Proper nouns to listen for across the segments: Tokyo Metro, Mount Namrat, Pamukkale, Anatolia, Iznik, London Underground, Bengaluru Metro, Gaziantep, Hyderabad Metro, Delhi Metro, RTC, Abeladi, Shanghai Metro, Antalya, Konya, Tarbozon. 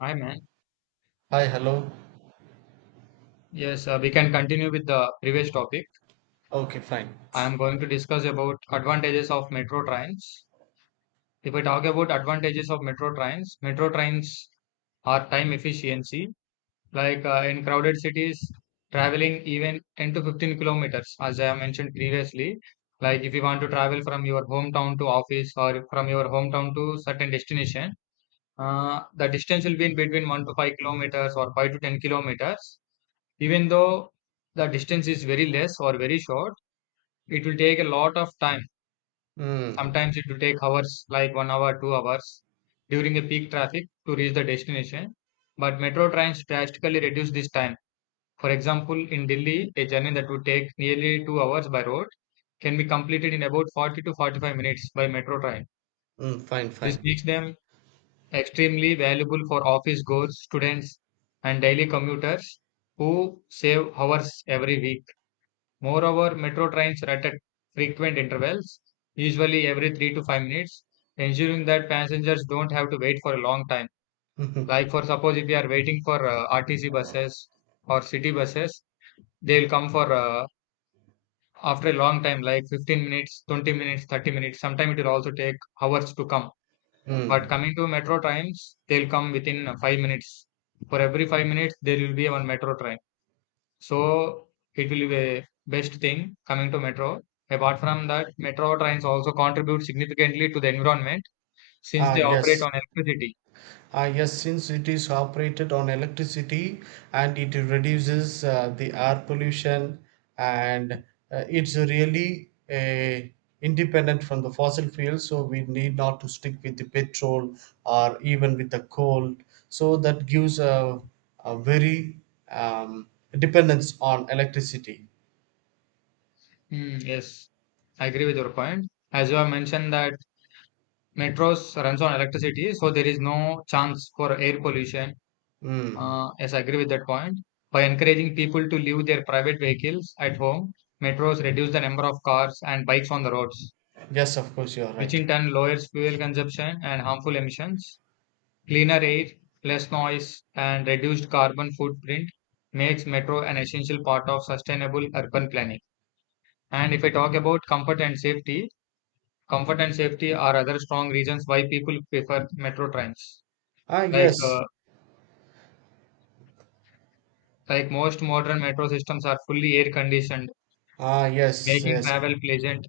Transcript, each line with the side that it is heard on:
left: Hi, man.
right: Hi, hello.
left: Yes, we can continue with the previous topic.
right: Okay, fine.
left: I am going to discuss about advantages of metro trains. If we talk about advantages of metro trains are time efficiency. Like in crowded cities, traveling even 10 to 15 kilometers, as I have mentioned previously. Like if you want to travel from your hometown to office or from your hometown to certain destination, the distance will be in between 1 to 5 kilometers or 5 to 10 kilometers. Even though the distance is very less or very short, it will take a lot of time.
right: Mm,
left: Sometimes it will take hours, like one hour, 2 hours during a peak traffic to reach the destination. But metro trains drastically reduce this time. For example, in Delhi, a journey that would take nearly 2 hours by road can be completed in about 40 to 45 minutes by metro train.
right: mm, fine,
left: This
right: fine.
left: makes them extremely valuable for office goers, students, and daily commuters who save hours every week. Moreover, metro trains run at frequent intervals, usually every 3 to 5 minutes, ensuring that passengers don't have to wait for a long time.
right: Mhm,
left: Like, for suppose if you are waiting for RTC buses or city buses, they will come for after a long time, like 15 minutes, 20 minutes, 30 minutes. Sometimes it will also take hours to come. But
right: mm.
left: coming to metro trains, they'll come within 5 minutes. For every 5 minutes, there will be one metro train. So it will be the best thing coming to metro. Apart from that, metro trains also contribute significantly to the environment since
right: Ah,
left: they operate
right: yes.
left: on electricity.
right: Ah, yes, since it is operated on electricity and it reduces the air pollution and it's really independent from the fossil fuels, so we need not to stick with the petrol or even with the coal. So that gives a very um, dependence on electricity.
left: Mm, yes, I agree with your point. As you have mentioned that metros runs on electricity, so there is no chance for air pollution.
right: Mm.
left: Yes, I agree with that point. By encouraging people to leave their private vehicles at home, metros reduce the number of cars and bikes on the roads,
right: Yes, of course, you are
left: which
right: right.
left: in turn lowers fuel consumption and harmful emissions. Cleaner air, less noise, and reduced carbon footprint makes metro an essential part of sustainable urban planning. And if I talk about comfort and safety are other strong reasons why people prefer metro trains.
right: Ah,
left: Like
right: yes.
left: uh, like most modern metro systems are fully air conditioned,
right: Ah, yes,
left: making
right: yes.
left: travel pleasant.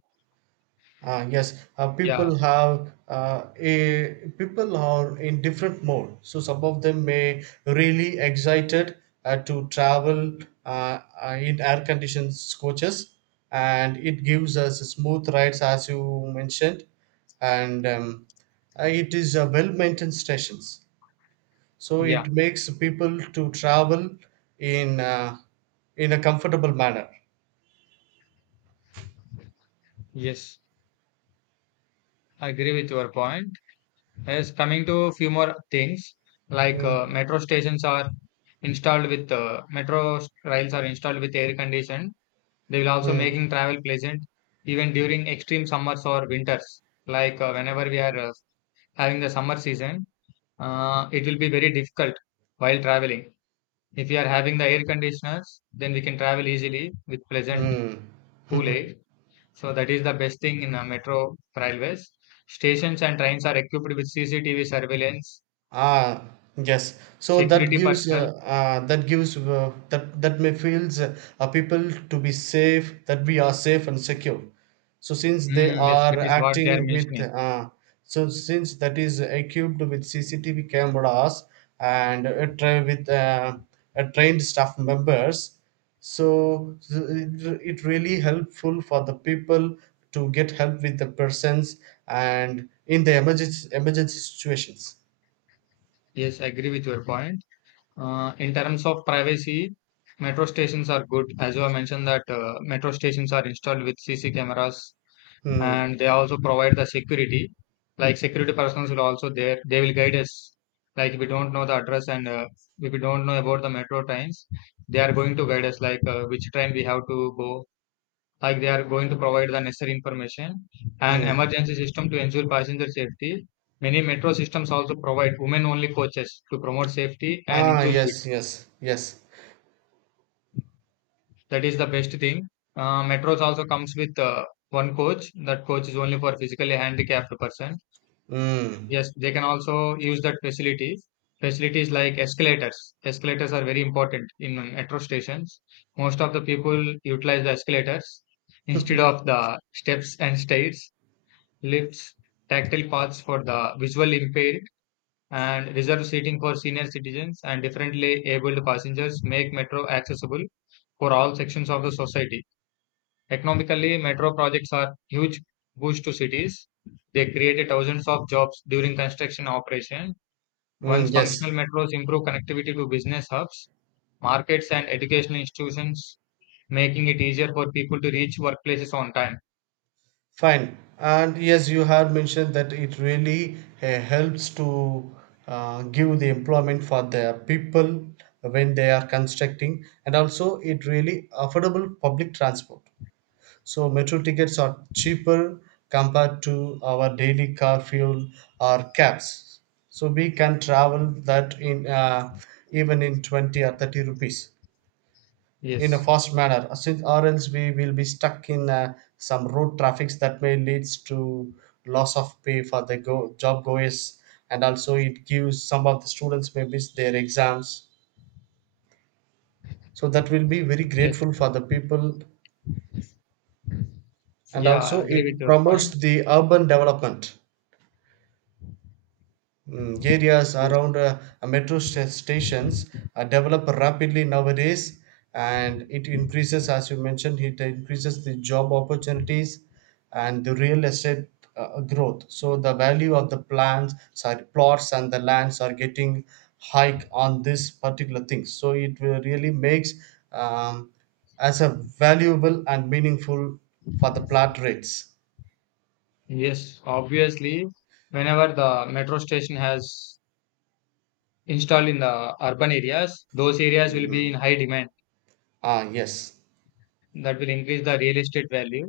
right: Ah, yes.
left: Yeah,
right: People have a people are in different mode. So some of them may really excited to travel in air conditioned coaches, and it gives us smooth rides, as you mentioned, and it is a well maintained stations. So
left: yeah,
right: it makes people to travel in uh, in a comfortable manner.
left: yes, I agree with your point. Yes, coming to a few more things like
right: Mm,
left: metro stations are installed with metro rails are installed with air condition. They will also
right: mm.
left: making travel pleasant even during extreme summers or winters. Like whenever we are having the summer season, it will be very difficult while traveling. If we are having the air conditioners, then we can travel easily with pleasant
right: 嗯，
left: cool air. So that is the best thing in metro railways. Stations and trains are equipped with CCTV surveillance.
right: Ah, yes. So that
left: Security
right: gives
left: personnel.
right: that gives that that may feels people to be safe, that we are safe and secure. So since they
left: Mm, yes, that
right: are
left: is what they are
right: acting with
left: mentioning.
right: so since that is equipped with CCTV cameras and tra- with trained staff members, so it really helpful for the people to get help with the persons and in the emergency situations.
left: Yes, I agree with your point. In terms of privacy, metro stations are good. As you have mentioned that metro stations are installed with CC cameras
right: Hmm.
left: and they also provide the security. Like security personnel will also there. They will guide us. Like if we don't know the address and if we don't know about the metro trains, they are going to guide us like which train we have to go like they are going to provide the necessary information and
right: Mm.
left: emergency system to ensure passenger safety. Many metro systems also provide women only coaches to promote safety and
right: Ah, yes,
left: inclusivity.
right: yes, yes.
left: That is the best thing. Metros also comes with one coach. That coach is only for physically handicapped person.
right: Mm.
left: Yes, they can also use that facilities. Facilities like escalators. Escalators are very important in metro stations. Most of the people utilize the escalators instead of the steps and stairs lifts, tactile paths for the visual impaired, and reserved seating for senior citizens and differently abled passengers make metro accessible for all sections of the society. Economically, metro projects are huge boost to cities. They created thousands of jobs during construction operation.
right: Mm,
left: Once
right: yes,
left: functional metros improve connectivity to business hubs, markets and educational institutions, making it easier for people to reach workplaces on time.
right: fine. And yes, you have mentioned that it really helps to give the employment for the people when they are constructing, and also it really affordable public transport. So metro tickets are cheaper compared to our daily car fuel or cabs. So we can travel that in even in 20 or 30 rupees, in a
left: Yes.
right: fast manner, since or else we will be stuck in some road traffics that may leads to loss of pay for the job goers, and also it gives some of the students may miss their exams, so that will be very
left: Yes.
right: grateful for the people, and
left: Yeah, I
right: also
left: agree with
right: it
left: your
right: promotes
left: point.
right: the urban development. Mm, areas
left: Yes.
right: around stations develop rapidly nowadays, and it increases, as you mentioned, it increases the job opportunities and the real estate growth. So the value of the plans sorry plots and the lands are getting hike on this particular thing, so it will really makes um, as a valuable and meaningful for the plot rates.
left: Yes, obviously, whenever the metro station has installed in the urban areas, those areas will be in
right: Mm.
left: high demand.
right: Ah, yes.
left: That will increase the real estate value.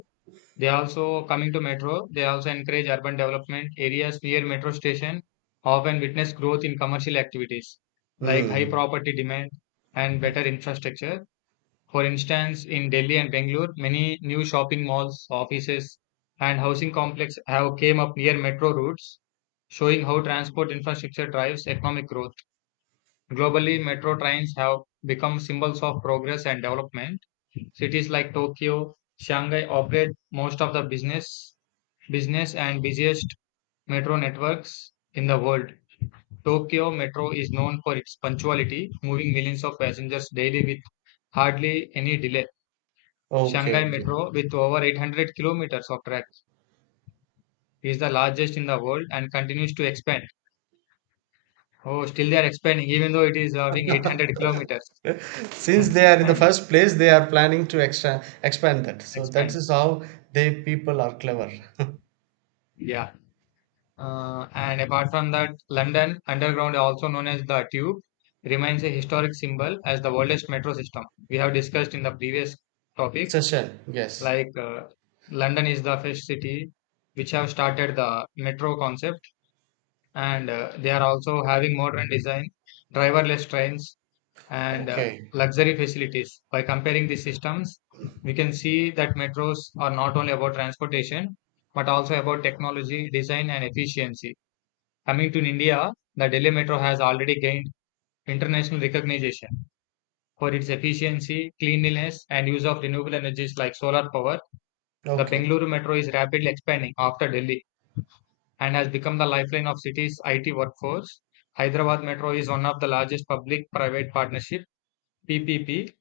left: They also, coming to metro, they also encourage urban development. Areas near metro station often witness growth in commercial activities like high
right: Mm.
left: property demand and better infrastructure. For instance, in Delhi and Bangalore, many new shopping malls, offices, and housing complex have came up near metro routes showing how transport infrastructure drives economic growth. Globally, metro trains have become symbols of progress and development. Cities like Tokyo, Shanghai operate most of the business and busiest metro networks in the world. Tokyo Metro is known for its punctuality, moving millions of passengers daily with hardly any delay.
right: Okay,
left: Shanghai
right: okay.
left: Metro, with over 800 kilometers of track, is the largest in the world and continues to expand. Oh, still they are expanding, even though it is having 800 kilometers.
right: Since they are in the first place they are planning to extra expand that, so that
left: Expand.
right: is how they people are clever.
left: Yeah. And apart from that, London Underground, also known as the Tube, remains a historic symbol as the oldest metro system. We have discussed in the previous topic,
right: Session, yes.
left: like London is the first city which have started the metro concept, and they are also having modern design, driverless trains, and
right: Okay.
left: luxury facilities. By comparing these systems, we can see that metros are not only about transportation, but also about technology, design, and efficiency. Coming to India, the Delhi Metro has already gained international recognition for its efficiency, cleanliness, and use of renewable energies like solar power. The
right: Okay.
left: Bengaluru Metro is rapidly expanding after Delhi and has become the lifeline of city's IT workforce. Hyderabad Metro is one of the largest public private partnership PPP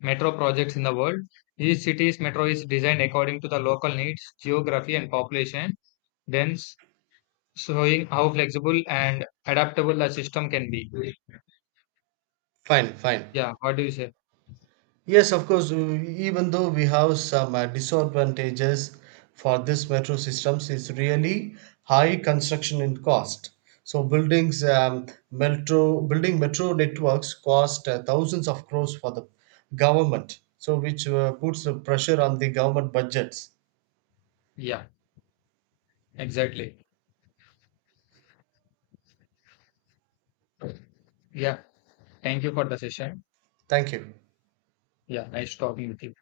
left: metro projects in the world. Each city's metro is designed according to the local needs, geography, and population, dense, showing how flexible and adaptable the system can be.
right: Fine, fine.
left: Yeah, what do you say?
right: Yes, of course. Even though we have some disadvantages for this metro systems is really high construction in cost, so buildings, metro building metro networks cost thousands of crores for the government, so which puts the pressure on the government budgets.
left: Yeah, exactly. Yeah, thank you for the session.
right: Thank you.
left: Yeah, nice talking with you.